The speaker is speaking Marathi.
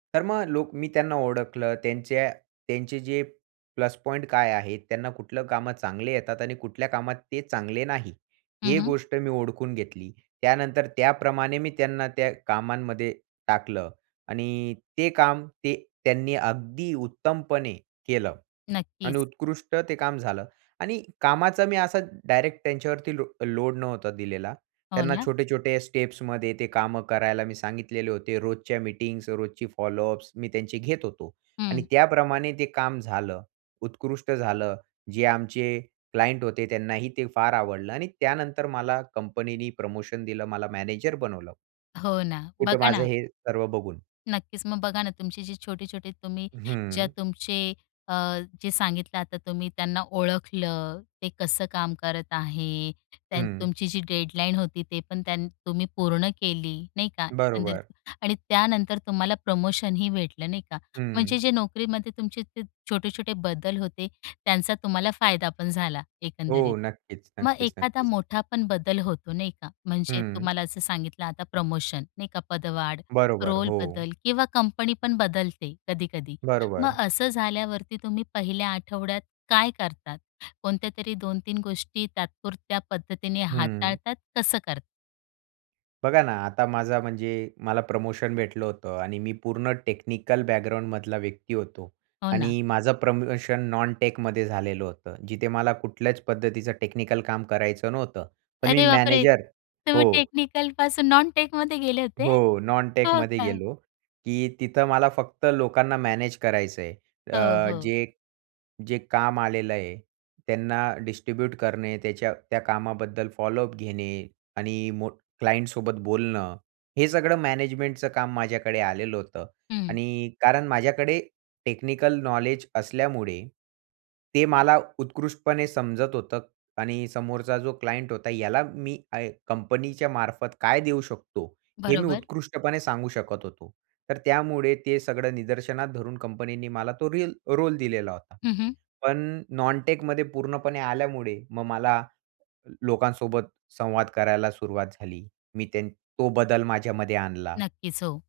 तर मग लोक मी त्यांना ओळखलं त्यांच्या त्यांचे जे प्लस पॉइंट काय आहेत? त्यांना कुठलं कामं चांगले येतात आणि कुठल्या कामात ते चांगले नाही, हं, ही हं. गोष्ट मी ओळखून घेतली. त्यानंतर त्याप्रमाणे मी त्यांना त्या कामांमध्ये टाकलं आणि ते काम ते त्यांनी अगदी उत्तमपणे केलं आणि नक्कीच. उत्कृष्ट ते काम झालं आणि कामाचा मी असा डायरेक्ट त्यांच्यावरती लो लोड नव्हता दिलेला. हो त्यांना ना. छोटे-छोटे स्टेप्समध्ये ते काम करायला मी सांगितलेले होते. रोजच्या मीटिंग्ज, रोजची फॉलोअप्स मी त्यांचे घेत होतो आणि हं. त्याप्रमाणे ते काम झालं, उत्कृष्ट झालं. जे आमचे क्लायंट होते त्यांनाही ते फार आवडलं आणि त्यानंतर मला कंपनीनी प्रमोशन दिलं, मला मॅनेजर बनवलं. हो ना. कुठं बघा माझं ना हे सर्व बघून. नक्कीच, मग बघा ना तुमची जी छोटे-छोटे तुम्ही ज्या हं. तुमचे अ, जे सांगितलं आता तुम्ही त्यांना ओळखलं ते कसं काम करत आहे. त्यान हं. तुमची जी डेडलाईन होती ते पण त्यांनी तुम्ही पूर्ण केली नाही का? एकंदरीत बरोबर. आणि त्यानंतर तुम्हाला प्रमोशन ही भेटलं, नाही का. म्हणजे हं. जे नोकरीमध्ये तुमचे ते छोटे-छोटे बदल होते, त्यांचा तुम्हाला फायदा पण झाला एकंदरीत. हो. नक्कीच, मग नक्कीच, एखादा नक्कीच. मोठा पण बदल होतो नाही का? म्हणजे हं. तुम्हाला असं सांगितलं आता प्रमोशन नाही का? पदवाढ, बरोबर, हो. रोलबदल किंवा कंपनी पण बदलते कधी-कधी मग बरोबर. असं झाल्यावरती तुम्ही 1ल्या आठवड्यात काय करतात? कोणत्यातरी 2-3 गोष्टी तात्पुरत्या पद्धतीने हं. हाताळतात कसं करतात? बघा ना आता माझा म्हणजे मला प्रमोशन भेटलं होतं आणि मी पूर्ण टेक्निकल बॅकग्राऊंड मधला व्यक्ती होतो हो ना. आणि माझं प्रमोशन नॉनटेकमध्ये झालेलं होतं. जिथे मला कुठल्याच पद्धतीचं टेक्निकल काम करायचं नव्हतं. पण मी अरे बापरे! मॅनेजर तुम्ही हो. टेक्निकल पासून नॉनटेकमध्ये गेले होते? हो, हो नॉनटेकमध्ये का? गेलो, की तिथं मला फक्त लोकांना मॅनेज करायचं आहे हो, अ, हो. जे जे काम आलेलं आहे त्यांना डिस्ट्रीब्यूट करणे, त्याच्या त्या कामाबद्दल फॉलोअप घेणे आणि मोठ क्लायंटसोबत बोलणं हे सगळं मॅनेजमेंटचं काम माझ्याकडे आलेलं होतं हं. आणि कारण माझ्याकडे टेक्निकल नॉलेज असल्यामुळे ते मला उत्कृष्टपणे समजत होतं आणि समोरचा जो क्लायंट होता याला मी आय कंपनीच्या मार्फत काय देऊ शकतो, हे मी बरोबर. उत्कृष्टपणे सांगू शकत होतो. तर त्यामुळे ते सगळं निदर्शनात धरून कंपनीनी मला तो रील तो रोल दिलेला होता. हं, हं. पण नॉनटेकमध्ये पूर्णपणे आल्यामुळे मग मला लोकांसोबत संवाद करायला सुरुवात झाली, मी त्या तो बदल माझ्यामध्ये आणला. नक्कीच, हो.